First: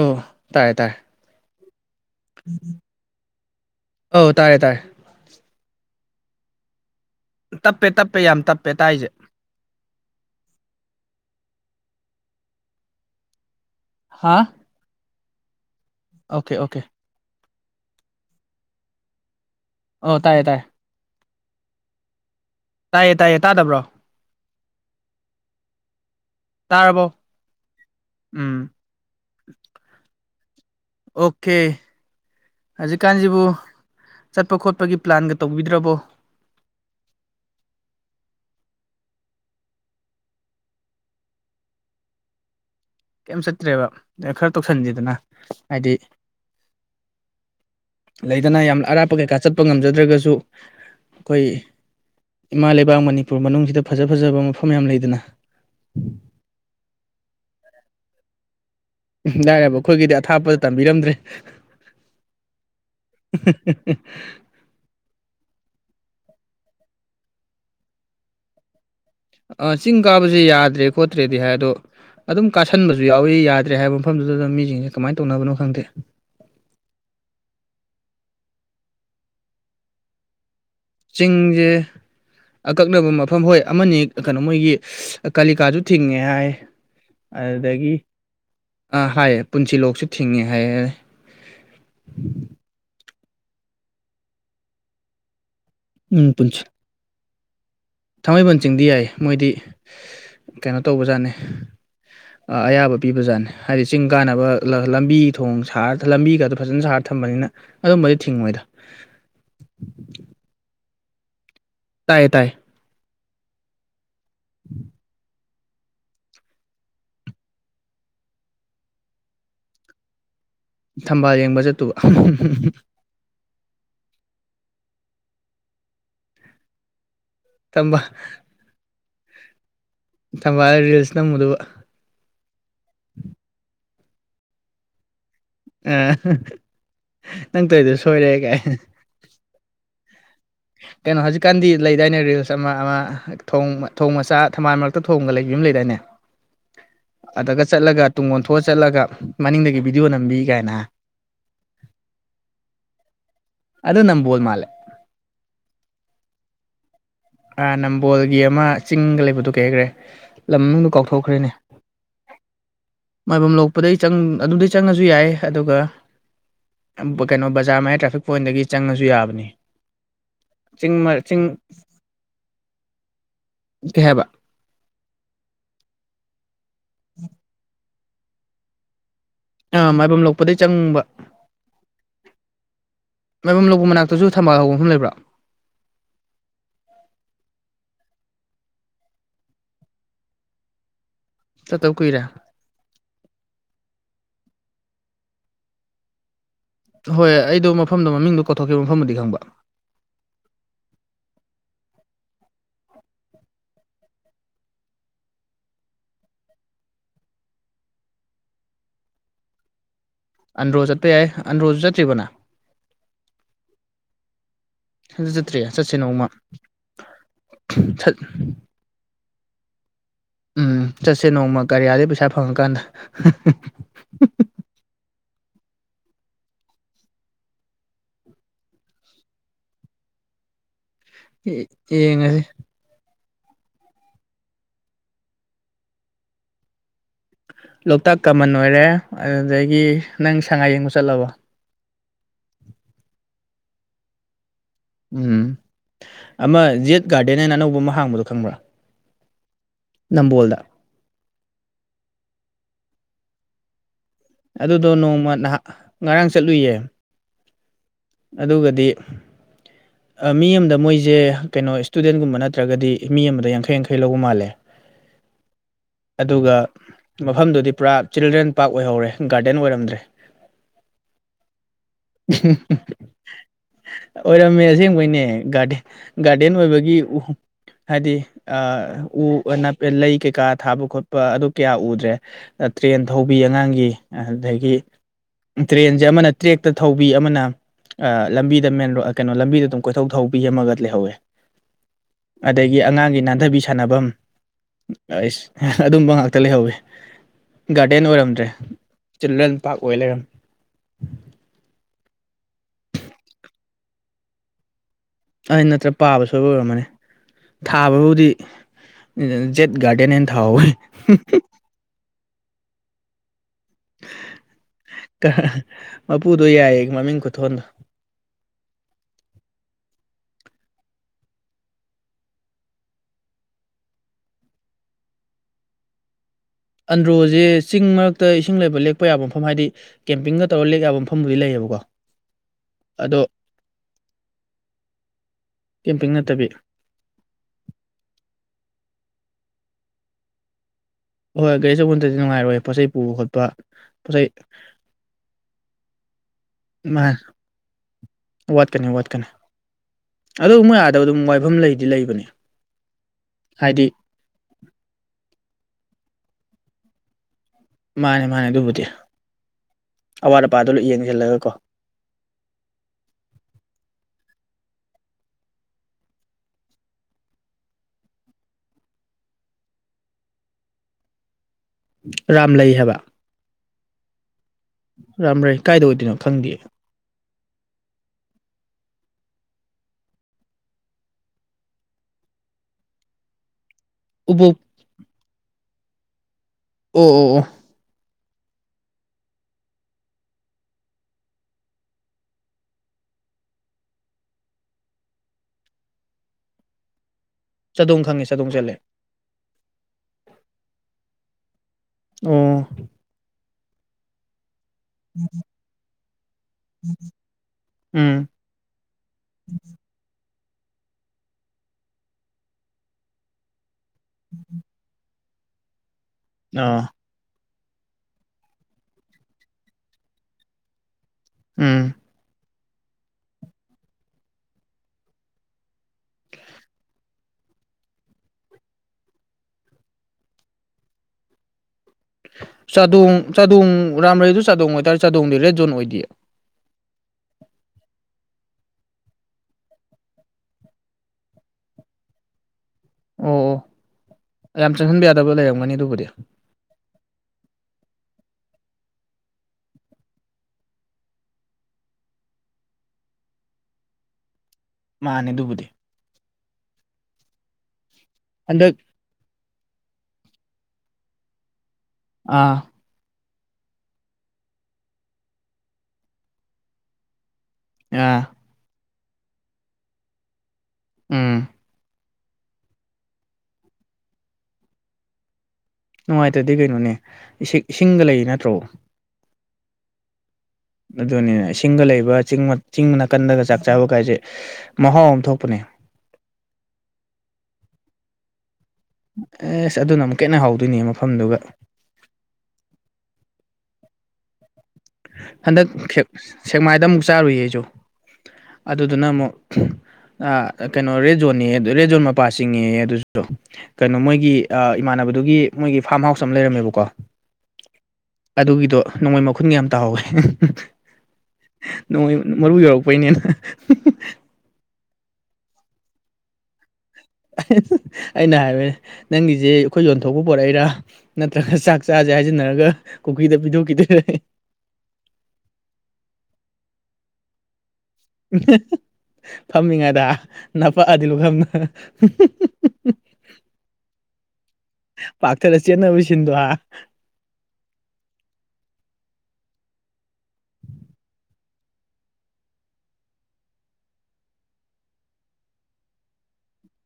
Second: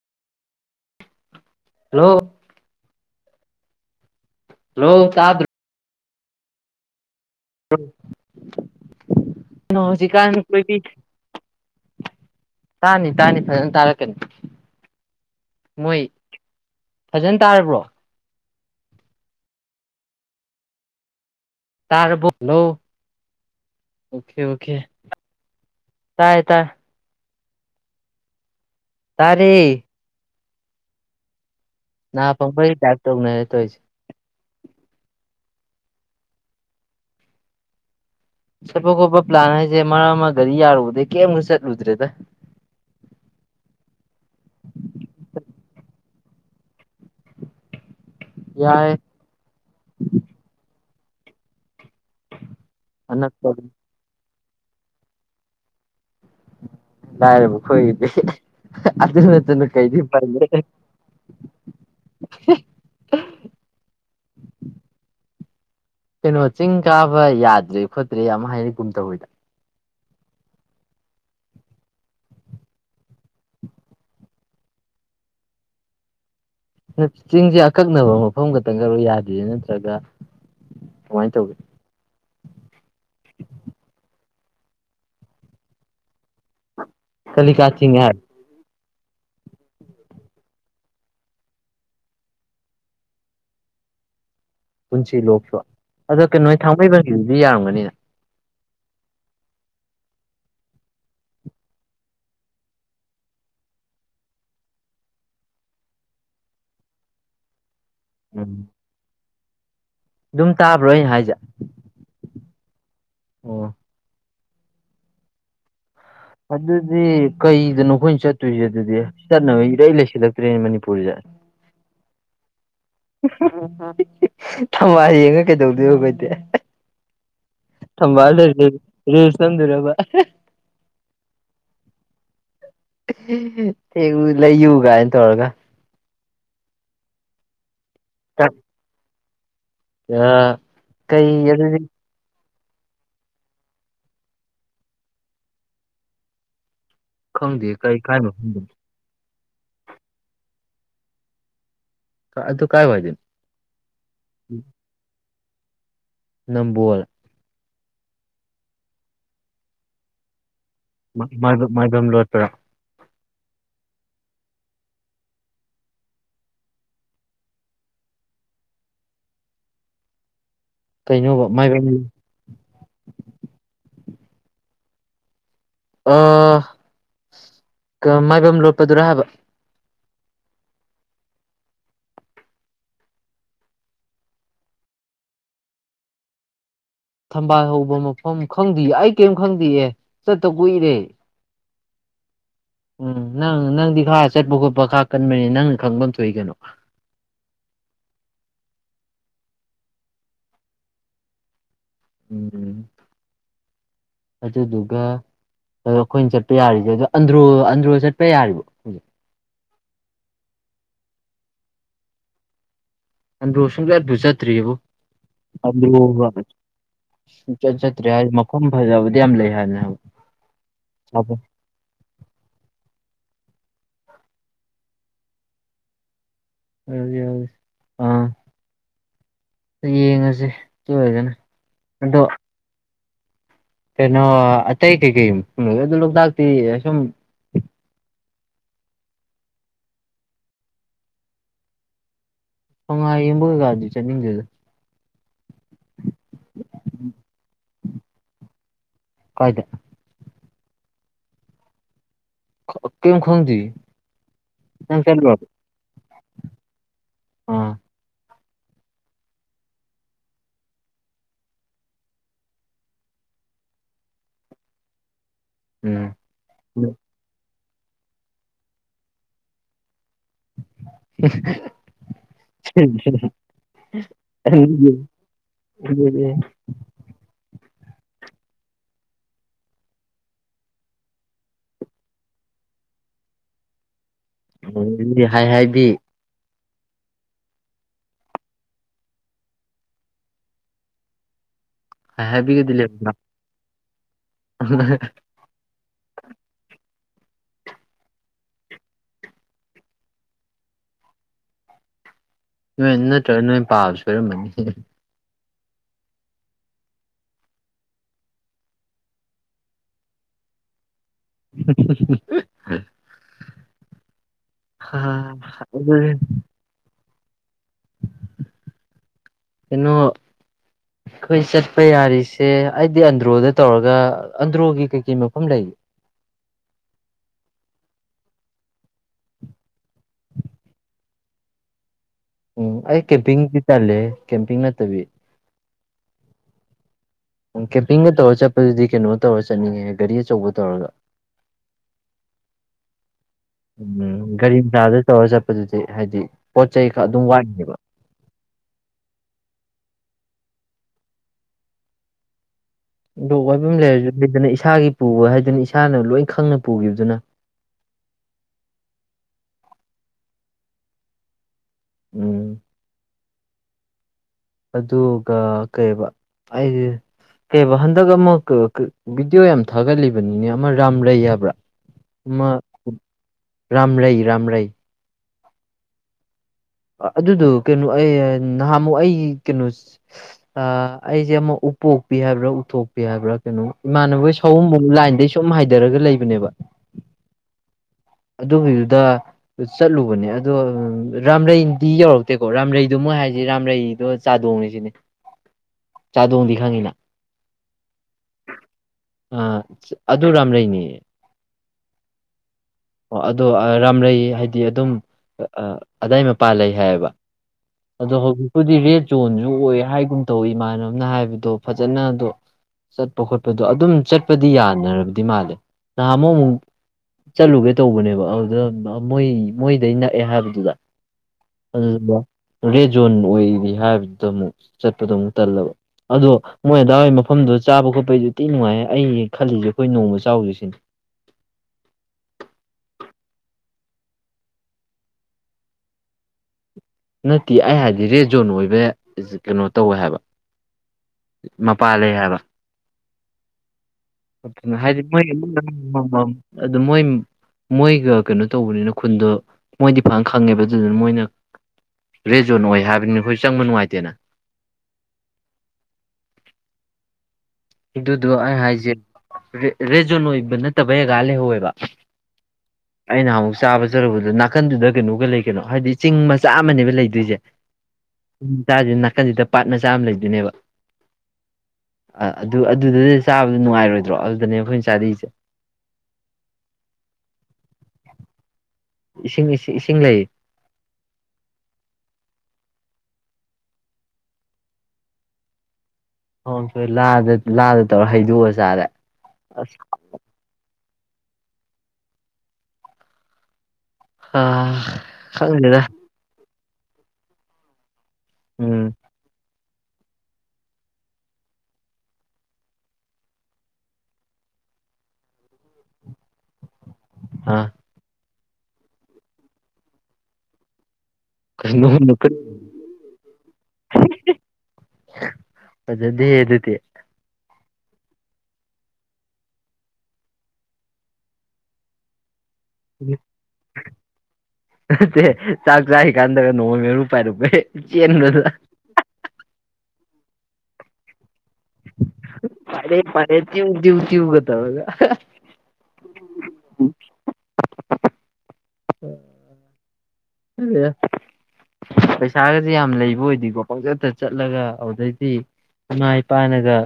ꯑꯣ ꯇꯥꯏ ꯇꯥꯏ ꯍꯜꯂꯣ ꯑꯧ ꯇꯥꯏꯔꯦ ꯇꯥꯏꯔꯦ ꯇꯥꯗꯔꯣ ꯇꯞꯄꯦ ꯇꯞꯄꯦ ꯌꯥꯝ ꯇꯞꯄꯦ ꯇꯥꯏꯁꯦ ꯀꯩꯅꯣ ꯍꯧꯖꯤꯛꯀꯥꯟ ꯑꯩꯈꯣꯏꯗꯤ ꯇꯥꯅꯤ ꯇꯥꯅꯤ ꯐꯖꯅ ꯇꯥꯔꯛꯀꯅꯤ ꯍꯥ ꯃꯣꯏ ꯑꯣꯀꯦ ꯑꯣꯀꯦ ꯐꯖꯅ ꯇꯥꯔꯕ꯭ꯔꯣ ꯑꯣ ꯇꯥꯏꯌꯦ ꯇꯥꯏꯌꯦ ꯇꯥꯔꯕꯣ ꯍꯥꯜꯂꯣ ꯇꯥꯏꯌꯦ ꯇꯥꯏꯌꯦ ꯇꯥꯗꯕ꯭ꯔꯣ ꯑꯣꯦ ꯑꯣ ꯇꯥꯏ ꯇꯥꯏ ꯇꯔꯕꯣ ꯎꯝ ꯇꯥꯔꯦ ꯑꯣꯀꯦ ꯅꯥ ꯄꯪꯕꯩ ꯇꯥꯏꯞ ꯍꯧꯖꯤꯛ ꯀꯥꯟꯖꯤꯕꯨ ꯇꯧꯅꯔꯦ ꯇꯧꯔꯤꯁꯦ ꯆꯠꯄ ꯈꯣꯠꯄꯒꯤ ꯄ꯭ꯂꯥꯟꯒ ꯇꯧꯕꯤꯗ꯭ꯔꯕꯣ ꯆꯠꯄ ꯈꯣꯠꯄ ꯄ꯭ꯂꯥꯟ ꯍꯥꯏꯁꯦ ꯃꯔꯝ ꯑꯃ ꯒꯥꯔꯤ ꯌꯥꯔꯨꯕꯗꯩ ꯀꯔꯤꯝꯨꯛ ꯆꯠꯂꯨꯗ꯭ꯔꯦꯗ ꯀꯩꯝ ꯆꯠꯇ꯭ꯔꯦꯕ ꯑ ꯈꯔ ꯇꯧꯁꯟꯖꯦꯗꯅ ꯍꯥꯏꯗꯤ ꯂꯩꯗꯅ ꯌꯥꯝ ꯌꯥꯏ ꯑꯔꯥꯞꯄ ꯀꯩꯀꯥ ꯆꯠꯄ ꯉꯝꯖꯗ꯭ꯔꯒꯁꯨ ꯑꯩꯈꯣꯏ ꯏꯃꯥ ꯂꯩꯕꯥꯛ ꯃꯅꯤꯄꯨꯔ ꯑꯅꯛꯄ ꯃꯅꯨꯡꯁꯤꯗ ꯐꯖ ꯐꯖꯕ ꯃꯐꯝ ꯌꯥꯝꯌꯥꯝ ꯂꯩꯗꯅ ꯂꯔꯦꯕꯨꯛ ꯍꯣꯏꯒꯦ ꯑ ꯑꯗꯨꯅ ꯊꯅ ꯂꯥꯏꯔꯕ ꯑꯩꯈꯣꯏꯒꯤꯗꯤ ꯑꯊꯥꯞꯄꯗ ꯀꯩꯗꯤꯔꯒꯦ ꯇꯝꯕꯤꯔꯝꯗ꯭ꯔꯦ [inaudible] ꯀꯩꯅꯣ ꯆꯤꯡ ꯀꯥꯕ ꯌꯥꯗ꯭ꯔꯦ ꯈꯣꯠꯇ꯭ꯔꯦ ꯌꯥꯝ ꯍꯥꯏꯅꯒꯨꯝ ꯇꯧꯋ ꯑ ꯆꯤꯡ ꯀꯥꯕꯁꯦ ꯌꯥꯗ꯭ꯔꯦ ꯈꯣꯠꯇ꯭ꯔꯦꯗꯤ ꯍꯥꯏ ꯑꯗꯣ ꯑꯗꯨꯝ ꯀꯥꯁꯟꯕꯁꯨ ꯌꯥꯎꯏꯤ ꯌꯥꯗ꯭ꯔꯦ ꯍꯥꯏꯕ ꯃꯐꯝꯗꯨꯗ ꯃꯤꯁꯤꯡꯁꯦ ꯀꯃꯥꯏꯅ ꯇꯧꯅꯕꯅꯣ ꯈꯪꯗꯦ ꯆꯤꯡꯁꯦ ꯑꯀꯛꯅꯕ ꯃꯐꯝ ꯈꯛꯇꯪꯒꯔꯣꯏ ꯌꯥꯗ꯭ꯔꯤꯦ ꯅꯠꯇ꯭ꯔꯒ ꯀꯃꯥꯏꯅ ꯇꯧꯒꯦ ꯆꯤꯡꯁꯦ ꯑꯀꯛꯅꯕ ꯃꯐꯝ ꯍꯣꯏ ꯑꯃꯅꯤ ꯀꯩꯅꯣ ꯃꯣꯏꯒꯤ ꯀꯥꯂꯤꯀꯥꯗꯨ ꯊꯤꯡꯉꯦ ꯍꯥꯏ ꯀꯥꯂꯤꯀꯥ ꯆꯤꯡ ꯑꯗꯨꯗꯒꯤ ꯍꯥꯏꯕ ꯑꯥ ꯍꯥꯏꯌꯦ ꯄꯨꯟꯁꯤꯂꯣꯛꯁꯨ ꯊꯤꯡꯉꯦ ꯍꯥꯏꯌꯦ ꯄꯨꯟꯁꯤ ꯂꯣꯛꯁꯨ ꯑꯗꯣ ꯎꯝ ꯀꯩꯅꯣ ꯄꯨꯟꯁꯤ ꯊꯥꯡꯃꯩꯕꯟꯒꯤꯗꯨꯗꯤ ꯌꯥꯔꯝꯒꯅꯤꯅ ꯊꯥꯡꯃꯩꯕꯟ ꯆꯤꯡꯗꯤ ꯌꯥꯏ ꯃꯣꯏꯗꯤ ꯀꯩꯅꯣ ꯇꯧꯕꯖꯥꯠꯅꯤ ꯑꯌꯥꯕ ꯄꯤꯕꯖꯥꯠꯅꯤ ꯍꯥꯏꯗꯤ ꯆꯤꯡ ꯀꯥꯟꯅꯕ ꯂꯝꯕꯤ ꯊꯣꯡ ꯁꯥꯔ ꯂꯝꯕꯤꯒ ꯐꯖꯅ ꯁꯥꯔ ꯊꯝꯕꯅꯤꯅ ꯑꯗꯨꯝꯕꯗꯤ ꯊꯤꯡꯉꯣꯏꯗ ꯑꯗꯨꯝ ꯇꯥꯕ꯭ꯔꯣꯅ ꯍꯥꯏꯁ ꯇꯥꯏꯌꯦ ꯇꯥꯏꯌꯦ ꯑꯣ ꯑꯗꯨꯗꯤ ꯀꯩꯗꯅꯣꯈꯣꯏꯅ ꯆꯠꯇꯣꯏꯁꯦ ꯑꯗꯨꯗꯤ ꯆꯠꯅꯕ ꯏꯔꯩ ꯂꯩꯁꯤꯜꯂꯛꯇ꯭ꯔꯦꯅꯦ ꯃꯅꯤꯄꯨꯔ ꯊꯝꯕꯥꯜ ꯌꯦꯡꯕ ꯆꯠꯇꯧꯕ ꯊꯝꯕꯥꯜ ꯌꯦꯡꯉ ꯀꯩꯗꯧꯗꯣꯏꯕ ꯑꯩꯈꯣꯏꯗꯤ ꯊꯝꯕꯥꯜ ꯂꯩꯔꯗꯤ ꯔꯤꯜꯁ ꯅꯝꯗꯣꯏꯔꯕ ꯊꯝꯕꯥꯜ ꯔꯤꯜꯁ ꯅꯝꯃꯨꯗꯧꯕ ꯊꯦꯛꯎ ꯂꯩꯌꯨ ꯀꯥꯏꯅ ꯇꯧꯔꯒ ꯑ ꯅꯪ ꯇꯧꯔꯤꯗꯤ ꯁꯣꯏꯔꯦ ꯀꯥꯏꯅ ꯑꯥ ꯀꯩꯅꯣ ꯍꯧꯖꯤꯛ ꯀꯥꯟꯗꯤ ꯂꯩ ꯂꯩꯗꯥꯏꯅꯦ ꯔꯤꯜꯁ ꯑꯃ ꯑꯃ ꯊꯣꯡ ꯊꯣꯡ ꯃꯆꯥ ꯊꯝꯕꯥꯜ ꯃꯔꯛꯇ ꯊꯣꯡꯒ ꯂꯩꯕꯤ ꯑꯃ ꯂꯩꯗꯥꯏꯅꯦ [unintelligible] ꯑꯗꯒ ꯀꯩ ꯆꯠꯂꯒ ꯀꯥꯏ ꯇꯨꯡ ꯑꯣꯟꯊꯣꯛꯑ ꯃꯐꯝꯗꯅꯣ ꯆꯠꯂꯒ ꯃꯅꯤꯡꯗꯒꯤ ꯚꯤꯗꯤꯑꯣ ꯅꯝꯕꯤ ꯀꯥꯏꯅ ꯑꯗꯨ ꯀꯥꯏꯋꯥꯏꯗꯅꯣ ꯑꯗꯨ ꯅꯝꯕꯣꯜ ꯃꯥꯜꯂꯦ ꯅꯝꯕꯣꯜ ꯅꯝꯕꯣꯜꯒꯤ ꯑꯃ ꯆꯤꯡꯒ ꯂꯩꯕꯗꯨꯣ ꯀꯩ ꯍꯥꯏꯒꯔ꯭ꯦ ꯂꯝ ꯀꯥꯎꯊꯣꯛꯈ꯭ꯔꯦꯅꯦ ꯃꯥꯏꯕꯝ ꯂꯣꯛꯄ ꯃꯥꯏꯕꯝ ꯂꯣꯛꯄꯗꯩ ꯆꯪ ꯑꯗꯨꯗꯩ ꯆꯪꯉꯁꯨ ꯌꯥꯏ ꯑꯗꯨꯒ ꯀꯩꯅꯣ ꯕꯖꯥꯔ ꯃꯌꯥ ꯇ꯭ꯔꯥꯐꯤꯛ ꯄꯣꯏꯟꯗꯒꯤ ꯆꯪꯉꯁꯨ ꯌꯥꯕꯅꯤ ꯆꯤꯡ ꯆꯤꯡ ꯀꯩꯅꯣꯕ ꯃꯥꯏꯕꯝ ꯀꯩ ꯍꯥꯏꯕ ꯑ ꯃꯥꯏꯕꯝ ꯂꯣꯛꯄꯗꯨꯔ ꯍꯥꯏꯕ ꯑꯥ ꯃꯥꯏꯕꯝ ꯂꯣꯛꯄꯗꯒꯤ ꯆꯪꯕ ꯃꯥꯏꯕꯝ ꯂꯧꯕꯨꯛ ꯃꯅꯥꯛꯇꯁꯨ ꯊꯝꯕꯥꯜ ꯍꯧꯕ ꯃꯐꯝ ꯂꯩꯕ꯭ꯔꯣ ꯊꯝꯕꯥꯜ ꯍꯧꯕ ꯃꯐꯝ ꯈꯪꯗꯦ ꯑꯩ ꯀꯔꯤꯝ ꯈꯪꯗꯦ ꯑꯦ ꯆꯠꯇ ꯀꯨꯏꯔꯦ ꯆꯠꯇꯕ ꯀꯨꯏꯔꯦ ꯎꯝ ꯅꯪ ꯅꯪꯗꯤ ꯈꯔ ꯆꯠꯄ ꯈꯣꯠꯄ ꯈꯔ ꯀꯟꯕꯅꯤ ꯅꯪꯅ ꯈꯪꯐꯝ ꯊꯣꯛꯏ ꯀꯩꯅꯣ ꯍꯣꯏ ꯑꯩꯗꯣ ꯃꯐꯝꯗꯣ ꯃꯃꯤꯡꯗꯣ ꯀꯥꯎꯊꯣꯛꯈꯤꯕ ꯃꯐꯝꯕꯨꯗꯤ ꯈꯪꯕ ꯎꯝ ꯑꯗꯨꯗꯨꯒ ꯑꯗꯣ ꯑꯩꯈꯣꯏꯅ ꯆꯠꯄ ꯌꯥꯔꯤꯁꯦ ꯑꯗꯣ ꯑꯟꯗ꯭ꯔꯣ ꯑꯟꯗ꯭ꯔꯣ ꯆꯠꯄ ꯌꯥꯔꯤꯕꯣ ꯑꯟꯗ꯭ꯔꯣ ꯆꯠꯄ ꯌꯥꯏ ꯑꯟꯗ꯭ꯔꯣꯁꯨ ꯆꯠꯇ꯭ꯔꯤꯕ ꯅꯪ ꯑꯟꯗ꯭ꯔꯣ ꯁꯨꯡꯆꯠꯄꯨ ꯆꯠꯇ꯭ꯔꯤꯕꯣ ꯑꯗꯨ ꯆꯠꯇ꯭ꯔꯤ ꯆꯠꯁꯦ ꯅꯣꯡꯃ ꯑꯟꯗ꯭ꯔꯣꯕ ꯁꯨꯡꯆꯠ ꯆꯠꯇ꯭ꯔꯤ ꯆꯠ ꯍꯥꯏꯗꯤ ꯃꯐꯝ ꯐꯖꯕꯗꯤ ꯌꯥꯝ ꯂꯩ ꯍꯥꯏꯕꯅꯦ ꯍꯥꯏꯕ ꯎꯝ ꯆꯠꯁꯦ ꯅꯣꯡꯃ ꯀꯔꯤꯌꯥꯗꯩ ꯄꯩꯁꯥ ꯐꯪꯉꯀꯥꯟꯗ ꯑꯥ ꯌꯦꯡꯉꯁꯦ ꯌꯦꯡꯉꯁꯤ ꯀꯩꯅꯣ ꯑꯇꯩ ꯀꯩꯀꯩ ꯑꯗꯨ ꯂꯣꯛꯇꯥꯛꯇꯤ ꯑ ꯁꯨꯝ ꯂꯣꯛꯇꯥꯛ ꯀꯃꯟ ꯑꯣꯏꯔꯦ ꯑꯗꯨꯗꯒꯤ ꯅꯪ ꯁꯉꯥꯏ ꯌꯦꯡꯕ ꯆꯠꯂꯕꯣ ꯁꯉꯥꯏ ꯌꯦꯡꯕ ꯀꯥꯏꯗꯤ ꯆꯠꯅꯤꯡꯗꯦꯗ ꯎꯝ ꯑꯃ ꯖꯦꯠ ꯒꯥꯔꯗꯦꯟ ꯍꯥꯏꯅ ꯑꯅꯧꯕ ꯑꯃ ꯍꯥꯡꯕꯗꯣ ꯈꯪꯕ꯭ꯔꯥ ꯀꯥꯏꯗ ꯅꯝꯕꯣꯜꯗ ꯀꯩꯑꯝ ꯈꯪꯗꯦ ꯑꯗꯨꯗꯣ ꯅꯣꯡꯃ ꯅꯍꯥ ꯉꯔꯥꯡ ꯆꯠꯂꯨꯏꯌꯦ ꯑꯣ ꯑꯗꯨꯒꯗꯤ ꯃꯤ ꯑꯃꯗ ꯃꯣꯏꯖꯦ ꯀꯩꯅꯣ ꯏꯁꯇꯨꯗꯦꯟꯒꯨꯝꯕ ꯅꯠꯇ꯭ꯔꯒꯗꯤ ꯃꯤ ꯑꯃꯗ ꯌꯥꯡꯈꯩ ꯌꯥꯡꯈꯩ ꯂꯧꯕ ꯃꯥꯜꯂꯦ ꯎꯝ ꯑꯗꯨꯒ ꯃꯐꯝꯗꯨꯗꯤ ꯄꯨꯔꯥ ꯆꯤꯜꯗ꯭ꯔꯦꯟ ꯄꯥꯔꯛ ꯑꯣꯏꯍꯧꯔꯦ ꯒꯥꯔꯗꯦꯟ ꯑꯣꯏꯔꯝꯗ꯭ꯔꯦ ꯑꯣꯏꯔꯝꯃꯦ ꯑꯁꯦꯡꯕꯩꯅꯦ ꯒꯥꯔꯗꯦꯟ ꯑꯗꯨꯗꯤ ꯒꯥꯔꯗꯦꯟ ꯑꯣꯏꯕꯒꯤ ꯍꯥꯏꯗꯤ ꯎ ꯂꯩ ꯀꯩꯀꯥ ꯊꯥꯕ ꯈꯣꯠꯄ ꯑꯗꯨ ꯀꯌꯥ ꯎꯗ꯭ꯔꯦ ꯇ꯭ꯔꯦꯟ ꯊꯧꯕꯤ ꯑꯉꯥꯡꯒꯤ ꯑꯗꯒꯤ ꯍꯥꯏ ꯍꯥꯏꯕꯤ ꯇ꯭ꯔꯦꯟꯁꯦ ꯑꯃꯅ ꯇ꯭ꯔꯦꯛꯇ ꯊꯧꯕꯤ ꯑꯃꯅ ꯂꯝꯕꯤꯗ ꯃꯦꯟ ꯔꯣ ꯀꯩꯅꯣ ꯂꯝꯕꯤꯗ ꯑꯗꯨꯝ ꯀꯣꯏꯊꯧ ꯇꯍꯧꯕꯤꯃꯒ ꯂꯩꯍꯧꯋꯦ ꯍꯥꯏ ꯍꯥꯏꯕꯤꯒꯗꯤ ꯑꯗꯒꯤ ꯂꯩꯕ꯭ꯔꯥ ꯑꯉꯥꯡꯒꯤ ꯅꯥꯟꯊꯕꯤ ꯁꯥꯟꯅꯐꯝ ꯑꯁ ꯑꯗꯨꯝꯕ ꯉꯥꯛꯇ ꯂꯩꯍꯧꯋꯤ ꯒꯥꯔꯗꯦꯟ ꯑꯣꯏꯔꯝꯗ꯭ꯔꯦ ꯆꯤꯜꯗ꯭ꯔꯦꯟ ꯄꯥꯔꯛ ꯑꯣꯏ ꯂꯩꯔꯝ ꯅꯣꯏ ꯅꯠꯇ꯭ꯔꯒ ꯅꯣꯏ ꯄꯥꯕ ꯁꯣꯏꯔꯝꯃꯅꯤ ꯑꯩ ꯅꯠꯇ꯭ꯔ ꯄꯥꯕꯁꯨ ꯑꯣꯏꯣꯏꯔꯝꯃꯅꯤ ꯊꯥꯕꯕꯨꯗꯤ ꯖꯦꯠ ꯒꯥꯔꯗꯦꯟꯅ ꯊꯥꯎꯋꯦ ꯍ ꯑꯗꯨꯣ ꯌꯥꯏꯌꯦꯦ ꯃꯃꯤꯡ ꯈꯨꯊꯣꯟꯗꯣ ꯀꯩꯅꯣ ꯑꯩꯈꯣꯏ ꯆꯠꯄ ꯌꯥꯔꯤꯁꯦ ꯑꯩꯗꯤ ꯑꯟꯗ꯭ꯔꯣꯗ ꯇꯧꯔꯒ ꯑꯟꯗ꯭ꯔꯣꯒꯤ ꯀꯩ ꯀꯩ ꯃꯐꯝ ꯂꯩꯒꯦ ꯑꯟꯗ꯭ꯔꯣꯁꯦ ꯆꯤꯡ ꯃꯔꯛꯇ ꯏꯁꯤꯡ ꯂꯩꯕ ꯂꯦꯛꯄ ꯌꯥꯕ ꯃꯐꯝ ꯍꯥꯏꯗꯤ ꯀꯦꯝꯄꯤꯡꯒ ꯇꯧꯔꯒ ꯂꯦꯛ ꯌꯥꯕ ꯃꯐꯝꯕꯨꯗꯤ ꯂꯩꯌꯦꯕꯀꯣ ꯎꯝ ꯑꯩ ꯑꯗꯣ ꯀꯦꯝꯄꯤꯡꯗꯤ ꯆꯜꯂꯦ ꯀꯦꯝꯄꯤꯡ ꯅꯠꯇꯕꯤ ꯀꯦꯝꯄꯤꯡ ꯅꯠꯇꯕꯤ ꯀꯦꯝꯄꯤꯡꯒ ꯇꯧꯔ ꯆꯠꯄꯗꯨꯗꯤ ꯀꯩꯅꯣ ꯇꯧꯔ ꯆꯠꯅꯤꯡꯉꯦ ꯒꯥꯔꯤ ꯑꯆꯧꯕ ꯇꯧꯔꯒ ꯍꯣꯏ ꯒꯥꯔꯤ ꯑꯆꯧꯕꯗꯗꯤ ꯅꯨꯡꯉꯥꯏꯔꯣꯏ ꯄꯣꯠꯆꯩ ꯄꯨꯕ ꯈꯣꯠꯄ ꯄꯣꯠꯆꯩ ꯎꯝ ꯒꯥꯔꯤ ꯃꯥꯗ ꯇꯧꯔ ꯆꯠꯄꯗꯨꯗꯤ ꯍꯥꯏꯗꯤ ꯄꯣꯠ ꯆꯩ ꯈꯔ ꯑꯗꯨꯝ ꯋꯥꯠꯅꯦꯕ ꯋꯥꯗ ꯀꯅꯤ ꯋꯥꯗꯀꯅꯤ ꯑ ꯃꯨꯛ ꯌꯥꯗꯕ ꯑꯗꯨꯝ ꯋꯥꯏꯐꯝ ꯂꯩꯗꯤ ꯂꯩꯕꯅꯦ ꯗꯣꯛ ꯋꯥꯏꯐꯝ ꯍꯥꯏꯗꯤ ꯂꯩꯔꯁꯨ ꯂꯩꯗꯅ ꯏꯁꯥꯒꯤ ꯄꯨꯕ ꯍꯥꯏꯗꯨꯅ ꯏꯁꯥꯅ ꯂꯣꯏ ꯈꯪꯅ ꯄꯨꯈꯤꯕꯗꯨꯅ ꯃꯥꯅꯦ ꯃꯥꯅꯦ ꯑꯗꯨꯕꯨꯗꯤ ꯑꯋꯥꯠ ꯑꯄꯥꯗꯨ ꯂ ꯌꯦꯡꯁꯤꯜꯂꯒ ꯀꯣ ꯎꯝ ꯑꯗꯨꯒ ꯀꯩꯕ ꯑꯩꯁ ꯀꯩꯕ ꯍꯟꯗꯛ ꯑꯃꯛ ꯚꯤꯗꯤꯑꯣ ꯌꯥꯝ ꯊꯥꯒꯠꯂꯤꯕꯅꯤꯅꯦ ꯑꯃ ꯔꯥꯝ ꯂꯩ ꯍꯥꯏꯕ꯭ꯔꯥ ꯔꯥꯝꯂꯩ ꯍꯥꯏꯕ ꯂꯥꯔꯝꯔꯩ ꯂꯥꯔꯝꯔꯩ ꯔꯥꯝꯔꯦ ꯀꯥꯏꯗꯧ ꯑꯣꯏꯗꯣꯏꯅꯣ ꯈꯪꯗꯦ ꯑꯗꯨꯗꯣ ꯀꯩꯅꯣ ꯑꯩ ꯅꯍꯥꯟꯃꯨꯛ ꯑꯩ ꯀꯩꯅꯣ ꯑ ꯑꯩꯁꯦ ꯑꯃꯨꯛ ꯎꯄꯣꯛꯄꯤ ꯍꯥꯏꯕ꯭ꯔꯥ ꯎꯊꯣꯛꯄꯤ ꯍꯥꯏꯕ꯭ꯔꯥ ꯀꯩꯅꯣ ꯏꯃꯥꯟꯅꯕ ꯎꯕꯣꯛ ꯁꯍꯨꯝꯕ ꯂꯥꯏꯟꯗꯩ ꯁꯨꯝ ꯍꯥꯏꯊꯔꯒ ꯂꯩꯕꯅꯦꯕ ꯑꯣ ꯑꯣ ꯑꯣ ꯑꯗꯨꯒꯤꯗꯨꯗ ꯆꯠꯂꯨꯕꯅꯦ ꯑꯗꯣ ꯔꯥꯝꯔꯩꯗꯤ ꯌꯧꯔꯛꯇꯦꯀꯣ ꯔꯥꯝꯔꯩꯗꯣ ꯃꯣꯏ ꯍꯥꯏꯁꯦ ꯔꯥꯝꯔꯩꯗꯣ ꯆꯥꯗꯣꯡꯅꯤ ꯁꯤꯅꯦ ꯆꯥꯗꯣꯡꯗꯤ ꯈꯪꯉꯤꯅ ꯆꯥꯗꯣꯡ ꯈꯪꯉꯦ ꯆꯥꯡ ꯆꯠꯂꯦ ꯑꯗꯣ ꯔꯥꯝꯔꯩ ꯂꯩꯅꯤꯌꯦ ꯑꯣ ꯑꯣ ꯑꯗꯣ ꯔꯥꯝ ꯂꯩꯩ ꯍꯥꯏꯗꯤ ꯑꯗꯨꯝ ꯑ ꯑꯗꯥꯏ ꯃꯄꯥꯥꯟ ꯂꯩ ꯍꯥꯏꯌꯦꯕ ꯑꯗꯣ ꯎꯝ ꯍꯧꯖꯤꯛ ꯑꯗꯨꯗꯤ ꯔꯦꯠ ꯖꯣꯟꯁꯨ ꯑꯣꯏ ꯍꯥꯏꯒꯨꯝ ꯇꯧ ꯏꯃꯥꯟꯅꯕꯅ ꯍꯥꯏꯕꯗꯣ ꯐꯖꯅ ꯑꯗꯣ ꯆꯠꯄ ꯈꯣꯠꯄꯗꯣ ꯑꯗꯨꯝ ꯆꯠꯄꯗꯤ ꯌꯥꯅꯔꯕꯗꯤ ꯃꯥꯜꯂꯦ ꯅꯍꯥ ꯑꯃꯨꯛ ꯑꯃꯨꯛ ꯑꯥ ꯆꯠꯂꯨꯒꯦ ꯇꯧꯕꯅꯦꯕ ꯑꯗꯨꯗ ꯃꯣꯏ ꯃꯣꯏꯗꯩ ꯅꯛꯑꯦ ꯍꯥꯏꯕꯗꯨꯗ ꯎꯝ ꯑꯗꯨ ꯔꯦꯠ ꯖꯣꯟ ꯑꯣꯏꯔꯤ ꯍꯥꯏꯕꯗꯨꯗ ꯑꯃꯨꯛ ꯆꯠꯄꯗꯣ ꯑꯃꯨꯛ ꯇꯜꯂꯕ ꯑꯗꯣ ꯃꯣꯏ ꯑꯗꯥꯏ ꯍꯏ ꯃꯐꯝꯗꯣ ꯆꯥꯕ ꯈꯣꯠꯄꯩ ꯎꯇꯤ ꯅꯨꯡꯉꯥꯏ ꯑꯩ ꯈꯜꯂꯤꯁꯦ ꯑꯩꯈꯣꯏ ꯅꯣꯡꯃ ꯆꯥꯎꯗ ꯁꯤꯅꯤ ꯆꯥꯗꯣꯡ ꯆꯥꯗꯣꯡ ꯔꯥꯝꯩꯗꯨ ꯆꯥꯗꯣꯡ ꯍꯥꯏꯇꯥꯔꯦ ꯆꯥꯗꯣꯡꯗꯤ ꯔꯦꯠ ꯖꯣꯟ ꯑꯣꯏꯗꯌꯦ ꯅꯠꯇꯦ ꯑꯩ ꯍꯥꯏꯗꯤ ꯔꯦꯠ ꯖꯣꯟ ꯑꯣꯏꯕ ꯀꯩꯅꯣ ꯇꯧꯋꯦ ꯍꯥꯏꯕ ꯃꯄꯥꯥꯟ ꯂꯩ ꯍꯥꯏꯕ ꯑꯣ ꯑꯣ ꯌꯥꯝ ꯅ ꯍꯥꯏꯗꯤ ꯆꯪꯍꯟꯕ ꯃ [inaudible] ꯌꯥꯗꯕ ꯂꯩꯔꯝꯒꯅꯤ ꯑꯗꯨꯕꯨꯗꯤ ꯑꯗꯨꯗ ꯃꯣꯏ ꯃꯣꯏꯒ ꯀꯩꯅꯣ ꯇꯧꯕꯅꯤꯅ ꯈꯨꯟꯗꯣ ꯃꯣꯏꯗꯤ ꯐꯅ ꯈꯪꯉꯦꯕ ꯑꯗꯨꯗꯨꯅ ꯃꯣꯏꯅ ꯔꯦꯖꯣꯟ ꯑꯣꯏ ꯍꯥꯏꯕꯅꯤꯅ ꯑꯩꯈꯣꯏ ꯆꯪꯕ ꯅꯨꯡꯉꯥꯏꯇꯦꯅ ꯃꯥꯅꯦ ꯑꯗꯨꯕꯨꯗꯤ ꯑꯗꯨꯗꯣ ꯑꯩ ꯍꯟꯗꯛ ꯍꯥꯏꯁꯦ ꯔꯦꯖꯣꯟ ꯑꯣꯏꯕ ꯅꯠꯇꯕ ꯒꯥ ꯂꯩꯍꯧꯋꯦꯕ ꯑꯥ ꯑꯩꯅ ꯑꯃꯨꯛ ꯆꯥꯕ ꯆꯔꯨꯕꯗ ꯅꯥꯀꯟꯗꯨꯗ ꯀꯩꯅꯣꯒ ꯂꯩ ꯀꯩꯅꯣ ꯍꯥꯏꯗꯤ ꯆꯤꯡ ꯃꯆꯥ ꯑꯃꯅꯦꯕ ꯂꯩꯗꯣꯏꯁꯦ ꯑꯥ ꯎꯁꯤ ꯅꯥꯀꯟꯁꯤꯗ ꯄꯥꯠ ꯃꯆꯥꯝ ꯑꯃ ꯂꯩꯗꯣꯏꯅꯦꯕ ꯎꯝ ꯑꯗꯨ ꯑꯗꯨꯗꯨꯗꯤ ꯆꯥꯕꯗꯨ ꯅꯨꯡꯉꯥꯏꯔꯣꯏꯗ꯭ꯔꯣ ꯑꯗꯨꯗꯅꯦ ꯑꯩꯈꯣꯏꯅ ꯆꯥꯗꯏꯁꯦ ꯅꯨꯡꯉꯥꯏꯇ꯭ꯔꯗꯤ ꯀꯩꯅꯣꯅꯦ ꯏꯁꯤꯡ ꯏꯁꯤꯡꯒ ꯂꯩ ꯅꯠꯇ꯭ꯔꯣ ꯏꯁꯤꯡ ꯏꯁꯤꯡ ꯏꯁꯤꯡ ꯂꯩ ꯑꯗꯨꯅꯤꯅ‌ꯦ ꯏꯁꯤꯡꯒ ꯂꯩꯕ ꯆꯤꯡ ꯆꯤꯡ ꯅꯥꯀꯟꯗꯒ ꯆꯥꯛ ꯆꯥꯕ ꯀꯥꯏꯖ‌ꯦ ꯃꯍꯥꯎ ꯑꯃ ꯊꯣꯛꯄꯅꯦ ꯍꯣ ꯑꯈ‌ꯣꯏ ꯂꯥꯗ ꯂꯥꯗꯇꯧꯔ ꯍꯩꯗꯣꯛꯑ ꯆꯥꯔ‌ꯦ ꯑꯦꯁ ꯑꯗꯨꯅ ꯑꯃꯨꯛꯀ ꯍꯟꯅ ꯍꯥꯎꯗꯣꯏꯅꯦ ꯃꯐꯝꯗꯨꯒ ꯑꯥ ꯍꯟꯗꯛ ꯁꯦꯛ ꯁ‌ꯦꯛꯃꯥꯏꯗ ꯑꯃꯨꯛ ꯆꯥꯔꯨꯏꯌꯦ ꯑꯩꯁꯨ ꯎꯝ ꯑꯗꯨꯗꯨꯅ ꯑꯃꯨꯛ ꯑꯩ ꯀꯩꯅꯣ ꯔ‌ꯦꯗꯖꯣꯟꯅ‌ꯦ ꯌ‌ꯦ ꯔꯦꯗꯖꯣꯟ ꯃꯄꯥ ꯆꯤꯡꯉꯦꯌ‌ꯦ ꯑꯗꯨꯖꯨ ꯀꯩꯅꯣ ꯃꯣꯏꯒꯤ ꯑ ꯏꯃꯥꯟꯅꯕꯗꯨꯒꯤ ꯃꯣꯏꯒꯤ ꯐꯥꯝ ꯍꯥꯎꯁ ꯑꯃ ꯂꯩꯔꯝꯃꯦꯕꯀꯣ ꯑ ꯑꯗꯨꯒꯤꯗꯣ ꯅꯣꯡꯃꯩ ꯃꯈꯨꯟꯒ ꯌꯥꯝ ꯇꯥꯍꯧꯋꯦ ꯅꯣꯡꯃ ꯅꯣꯡꯃꯩ ꯃꯔꯨ ꯌꯧꯔꯛꯄꯩꯅꯦꯅ ꯐꯖꯗ‌ꯦ ꯍ‌ꯦ ꯑꯗꯨꯗꯤ ꯑꯩꯅ ꯍꯥꯏꯕ ꯅꯪꯒꯤꯖ‌ꯦ ꯑꯩꯈꯣꯏ ꯌꯣꯟꯊꯣꯛꯄ ꯄꯣꯔꯛꯏꯔꯥ ꯅꯠꯇ꯭ꯔꯒ ꯆꯥꯛ ꯆꯥꯖ‌ꯦ ꯍꯥꯏꯖꯤꯟꯅꯔꯒ ꯀꯨꯀꯤꯗ ꯄꯤꯊꯣꯛ ꯈꯤꯗ‌ꯣꯏꯔ ꯅꯇ‌‌ꯦ ꯆꯥꯛ ꯆꯥꯔꯤ ꯀꯥꯟꯗꯒ ꯅꯣꯡꯃꯩ ꯃꯔꯨ ꯄꯥꯏꯔꯛꯄꯩ ꯆ‌ꯦꯟ ꯐꯝꯃꯤꯉꯩꯗ ꯅꯄꯛꯑꯗꯤ ꯂꯨꯈꯝꯅ ꯑꯦ ꯇꯤꯋ ꯇꯤꯋ ꯇꯤꯋꯒ ꯇꯧꯔꯒ ꯄꯥꯥꯛꯊꯔ ꯆ‌ꯦꯟꯅ ꯕꯩ ꯁꯤꯟꯗꯣ ꯍꯥ [unintelligible] ꯄꯩꯁꯥꯒꯖ‌ꯦ ꯌꯥꯝ ꯂꯩꯕ ꯑꯣꯏꯗꯤꯀꯣ ꯄꯪꯆꯠꯇ ꯆꯠꯂꯒ ꯑꯗꯨꯗꯩꯗꯤ ꯏꯃꯥ ꯏꯄꯥꯅꯒ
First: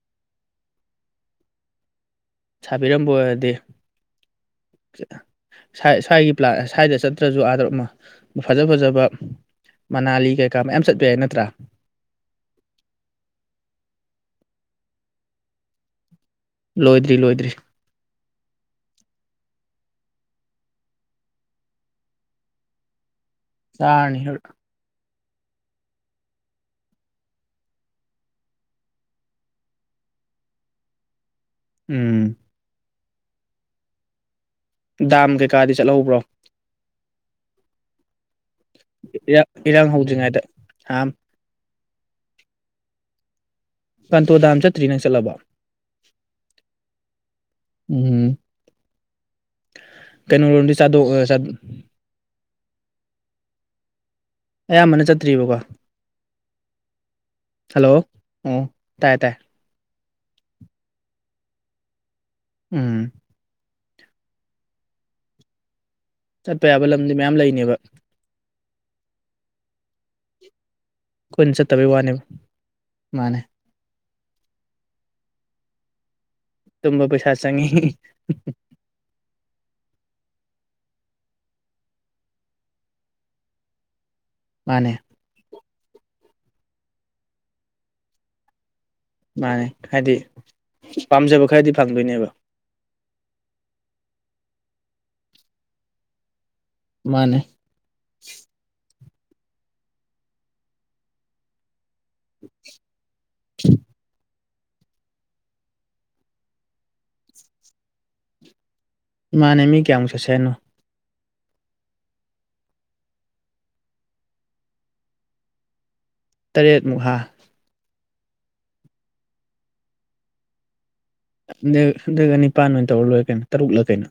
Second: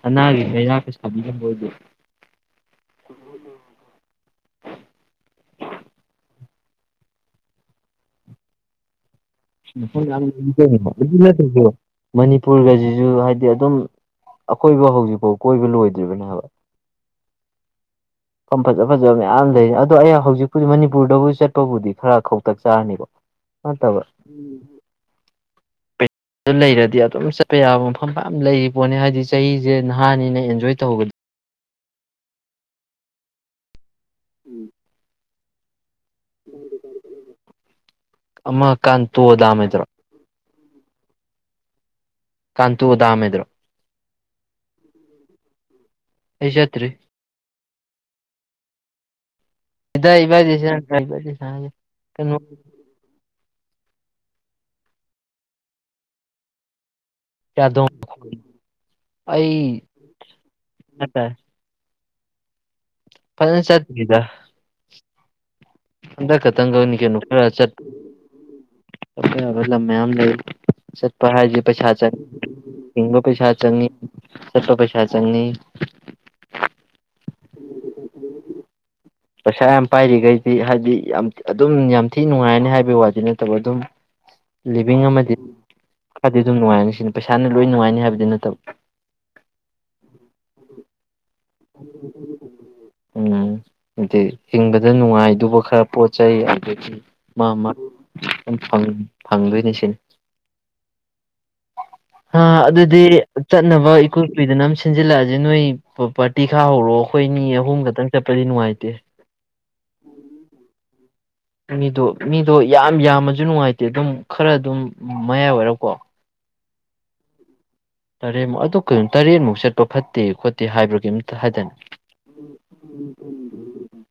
ꯁꯅꯥꯒꯤ ꯀꯩꯔꯥꯛꯀ ꯁꯥꯕꯤꯔꯝꯕ ꯑꯣꯏꯗꯤ ꯁꯥꯕꯤꯔꯝꯕ ꯑꯣꯏꯔꯗꯤ ꯁ꯭ꯋꯥꯏ ꯁ꯭ꯋꯥꯏꯒꯤ ꯄꯂꯥ ꯁ꯭ꯋꯥꯏꯗ ꯆꯠꯇ꯭ꯔꯖꯨ ꯑꯥꯗ ꯐꯖ ꯐꯖꯕ ꯃꯐꯝ ꯌꯥꯝ ꯃꯅꯥꯂꯤ ꯀꯩꯀꯥ ꯃꯌꯥꯝ ꯆꯠꯄ ꯌꯥꯏ ꯅꯠꯇ꯭ꯔꯥ [unintelligible] ꯃꯅꯤꯄꯨꯔ ꯒ ꯖꯤꯖꯨ ꯍꯥꯏꯗꯤ ꯑꯗꯨꯝ ꯑꯀꯣꯏꯕ ꯍꯧꯖꯤꯛꯐꯥꯎ ꯀꯣꯏꯕ ꯂꯣꯏꯗ꯭ꯔꯤꯕꯅꯦ ꯍꯥꯏꯕ ꯂꯣꯏꯗ꯭ꯔꯤ ꯂꯣꯏꯗ꯭ꯔꯤ ꯃꯐꯝ ꯐꯖ ꯐꯖꯕ ꯃꯌꯥꯝ ꯂꯩꯔꯤ ꯑꯗꯣ ꯑꯩ ꯍꯧꯖꯤꯛꯄꯨꯗꯤ ꯃꯅꯤꯄꯨꯔꯗꯕꯨ ꯆꯠꯄꯕꯨꯗꯤ ꯈꯔ ꯈꯧꯇꯛ ꯆꯥꯔꯅꯤ [inaudible] ꯆꯥꯔꯅꯤ ꯑꯗꯨ ꯂꯩꯔꯗꯤ ꯑꯗꯨꯝ ꯆꯠꯄ ꯌꯥꯕ ꯃꯐꯝ ꯃꯌꯥꯝ ꯂꯩꯔꯤ ꯄꯣꯠꯅꯤ ꯍꯥꯏꯗꯤ ꯆꯍꯤꯖ‌ꯦ ꯅꯍꯥꯅꯤꯅ‌ ꯑꯦꯟꯖꯣꯏ ꯇꯧꯍꯧꯒ ꯎꯝ ꯎꯝ ꯗꯥꯝ ꯀꯩꯀꯥꯗꯤ ꯆꯠꯍꯧꯕ꯭ꯔꯣ ꯑꯃ ꯀꯥꯟꯇꯣ ꯏꯔꯥꯡ ꯗꯥꯝ ꯍꯥꯏꯗ꯭ꯔꯣ ꯏꯔꯥꯡ ꯍꯧꯗ꯭ꯔꯤꯉꯩꯗ ꯊꯥꯑꯝ ꯀꯥꯟꯇꯨ ꯗꯥꯝ ꯍꯥꯏꯗꯨꯔꯣ ꯀꯟꯇꯨ ꯗꯥꯝ ꯆꯠꯇꯔꯤ ꯅꯪ ꯆꯠꯂꯕꯣ ꯑꯩ ꯆꯠꯇ꯭ꯔꯤ ꯎꯝ ꯀꯩꯅꯣꯔꯣꯝꯗꯤ ꯆꯥꯗꯣꯛ [unintelligible] ꯑꯌꯥꯝꯕꯅ ꯆꯠꯇ꯭ꯔꯤ ꯌ‌ꯦꯕꯀꯣ ꯆꯥꯗ‌ꯣꯡ ꯍꯜꯂꯣ ꯑꯣ ꯇꯥꯏ ꯇꯥꯏ ꯑꯩ ꯆꯠꯈꯔ‌ꯦ ꯎꯝ ꯐꯖꯟ ꯆꯠꯇꯔꯤꯗ ꯍꯟꯗꯛ ꯆꯠꯄ ꯈꯇꯪ ꯌꯥꯕ ꯈꯛ ꯂꯝꯗꯤ ꯅꯤꯀꯩꯅꯣ ꯃꯌꯥꯝ ꯈꯔ ꯂꯩꯅꯦꯕ ꯆꯠꯄꯌꯥꯕ ꯂꯝ ꯃꯌꯥꯝ ꯂꯩ ꯆꯠꯄ ꯑꯩꯈꯣꯏꯅ ꯍꯥꯏꯖ‌ꯦ ꯆꯠꯇꯕꯩ ꯄꯩꯁꯥ ꯋꯥꯅꯦꯕ ꯆꯪꯉꯤ ꯍꯤꯡꯕ ꯃꯥꯅꯦ ꯄꯩꯁꯥ ꯆꯪꯉꯤ ꯆꯠꯄ ꯄꯩꯁꯥ ꯆꯪꯉꯤ ꯇꯨꯝꯕ ꯄꯩꯁꯥ ꯆꯪꯉꯤ ꯄꯩꯁꯥ ꯌꯥꯝ ꯄꯥꯏꯔꯤꯒꯩꯗꯤ ꯍꯥꯏꯗꯤ ꯌꯥꯝ ꯑꯗꯨꯝ ꯌꯥꯝ ꯊꯤ ꯅꯨꯡꯉꯥꯏꯔꯅꯤ ꯍꯥꯏꯕꯩ ꯋꯥꯗꯤ ꯅꯠꯇꯕ ꯑꯗꯨꯝ ꯃꯥꯅꯦ ꯂꯤꯚꯤꯡ ꯑꯃꯗꯤ ꯈꯔꯗꯤ ꯑꯗꯨꯝ ꯅꯨꯡꯉꯥꯏꯔꯅꯤ ꯁꯤꯅꯤ ꯄꯩꯁꯥꯅ ꯂꯣꯏ ꯅꯨꯡꯉꯥꯏꯅꯤ ꯍꯥꯏꯕꯗꯤ ꯅꯠꯇꯕ ꯃꯥꯅꯦ ꯍꯥꯏꯗꯤ ꯄꯥꯝꯖꯕ ꯈꯔꯗꯤ ꯐꯪꯗꯣꯏꯅꯦꯕ ꯎꯝ ꯍꯥꯏꯗꯤ ꯍꯤꯡꯕꯗ ꯅꯨꯡꯉꯥꯏꯗꯨꯕ ꯈꯔ ꯄꯣꯠ ꯆꯩ ꯑꯗꯒꯤ ꯃꯥꯅꯦ ꯃꯥ ꯃꯥ ꯈꯤꯇꯪ ꯐꯪꯗꯣꯏꯅꯤ ꯁꯤꯅꯤ ꯍꯥ ꯑꯗꯨꯗꯤ ꯆꯠꯅꯕ ꯏꯀꯨꯏ ꯀꯨꯏꯗꯅ ꯑꯃ ꯁꯤꯟꯖꯤꯜꯂꯛꯑꯁꯦ ꯅꯣꯏ ꯄꯥꯔꯇꯤ ꯈꯥ ꯍꯧꯔꯣ ꯑꯩꯈꯣꯏ ꯑꯅꯤ ꯑꯍꯨꯝ ꯈꯛꯇꯪ ꯆꯠꯄꯗꯤ ꯅꯨꯡꯉꯥꯏꯇꯦ ꯃꯥꯟꯅꯦ ꯃꯤ ꯀꯌꯥꯃꯨꯛ ꯆꯠꯁꯦ ꯍꯥꯏꯅꯣ ꯃꯤꯗꯣ ꯃꯤꯗꯣ ꯌꯥꯝ ꯌꯥꯝꯃꯁꯨ ꯅꯨꯡꯉꯥꯏꯇꯦ ꯑꯗꯨꯝ ꯈꯔ ꯑꯗꯨꯝ ꯃꯌꯥꯏ ꯔꯣꯏꯔꯀꯣ ꯇꯔꯦꯠ ꯃꯨꯛ ꯍꯥ ꯇꯔꯦꯠꯃꯨꯛ ꯑꯗꯨ ꯀꯩꯅꯣ ꯇꯔꯦꯠꯃꯨꯛ ꯆꯠꯄ ꯐꯠꯇꯦ ꯈꯣꯠꯇꯦ ꯍꯥꯏꯕ꯭ꯔ ꯀꯩꯅꯣꯝ ꯑ ꯑꯗꯨ ꯑꯣꯏꯔꯒꯅ ꯅꯤꯄꯥꯟ ꯑꯣꯏꯅ ꯇꯧꯔ ꯂꯣꯏꯔꯦ ꯀꯩꯅꯣ ꯇꯔꯨꯛꯂ ꯀꯩꯅꯣ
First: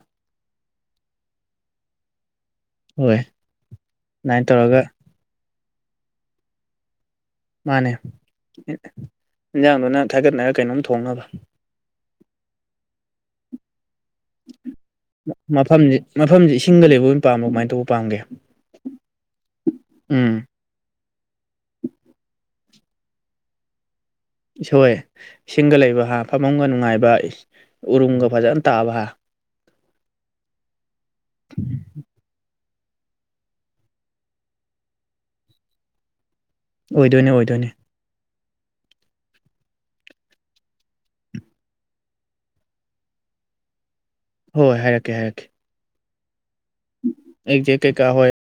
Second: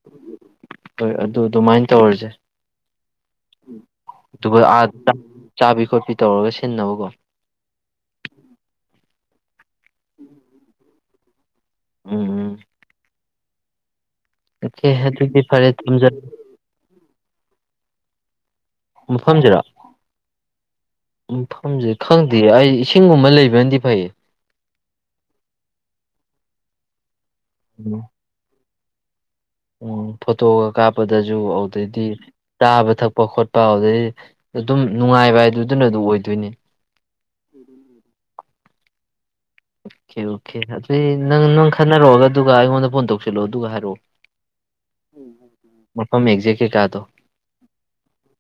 ꯍꯣꯏ ꯑꯗꯨ ꯑꯗꯨꯃꯥꯏꯅ ꯇꯧꯔꯁꯦ ꯍꯣꯏ ꯑꯗꯨꯃꯥꯏꯅ ꯑꯗꯨꯒꯥ ꯇꯧꯔꯒ ꯆꯥꯕꯤ ꯈꯣꯠꯄꯤ ꯇꯧꯔꯒ ꯁꯤꯟꯅꯕꯀꯣ ꯃꯥꯅꯦ ꯏꯟꯖꯥꯡꯗꯣ ꯅꯪ ꯊꯥꯒꯠꯅꯔꯒ ꯀꯩꯅꯣꯝ ꯊꯣꯡꯅꯕ ꯑꯝ ꯑꯣꯀꯦ ꯑꯗꯨꯗꯤ ꯐꯔꯦ ꯃꯐꯝꯁꯤ ꯊꯝꯖꯔꯦ ꯃꯐꯝꯁꯤ ꯏꯁꯤꯡꯒ ꯂꯩꯕ ꯑꯣꯏꯅ ꯄꯥꯝꯕꯔꯥ ꯀꯃꯥꯏꯅ ꯇꯧꯕ ꯄꯥꯝꯒꯦ ꯃꯐꯝꯁꯤꯔꯣ ꯎꯝ ꯐꯝꯖꯦ ꯈꯪꯗꯦ ꯑꯩ ꯏꯁꯤꯡꯒꯨꯝꯕ ꯂꯩꯕꯅꯗꯤ ꯐꯩꯌꯦ ꯏꯁ ꯍꯣꯏ ꯏꯁꯤꯡꯒ ꯂꯩꯕ ꯍꯥ ꯐꯕꯝꯒ ꯅꯨꯡꯉꯥꯏꯕ ꯎꯝ ꯎꯔꯨꯝꯒ ꯐꯖꯅ ꯇꯥꯕ ꯍꯥ ꯎꯝ ꯐꯣꯇꯣꯒ ꯀꯥꯞꯄꯗꯁꯨ ꯑꯗꯨꯗꯩꯗꯤ ꯆꯥꯕ ꯊꯛꯄ ꯈꯣꯠꯄ ꯑꯗꯨꯗꯩ ꯑꯗꯨꯝ ꯅꯨꯡꯉꯥꯏꯕ ꯍꯥꯏꯗꯨꯗꯨꯅ ꯗꯨꯝ ꯑꯣꯏꯗꯣꯏꯅꯤ ꯑꯣꯏꯗꯣꯏꯅꯦ ꯑꯣꯏꯗꯣꯏꯅꯤ ꯑꯣꯀꯦ ꯑꯣꯀꯦ ꯑꯗꯨꯏ ꯅꯪ ꯅꯪ ꯈꯟꯅꯔꯣꯗ ꯑꯗꯨꯒ ꯑꯩꯉꯣꯟꯗ ꯐꯣꯟ ꯇꯧꯁꯤꯜꯂꯛꯑꯣ ꯑꯗꯨꯒ ꯍꯥꯏꯔꯛꯑꯣ ꯍꯣꯏ ꯍꯣꯏ ꯍꯥꯏꯔꯛꯀꯦ ꯍꯥꯏꯔꯛꯀꯦ ꯃꯐꯝ ꯑꯦꯛꯖꯦꯛꯂꯤ ꯀꯩꯀꯥꯗꯣ ꯑꯦꯛꯖꯦꯛ ꯀꯩꯀꯥ ꯍꯣꯏ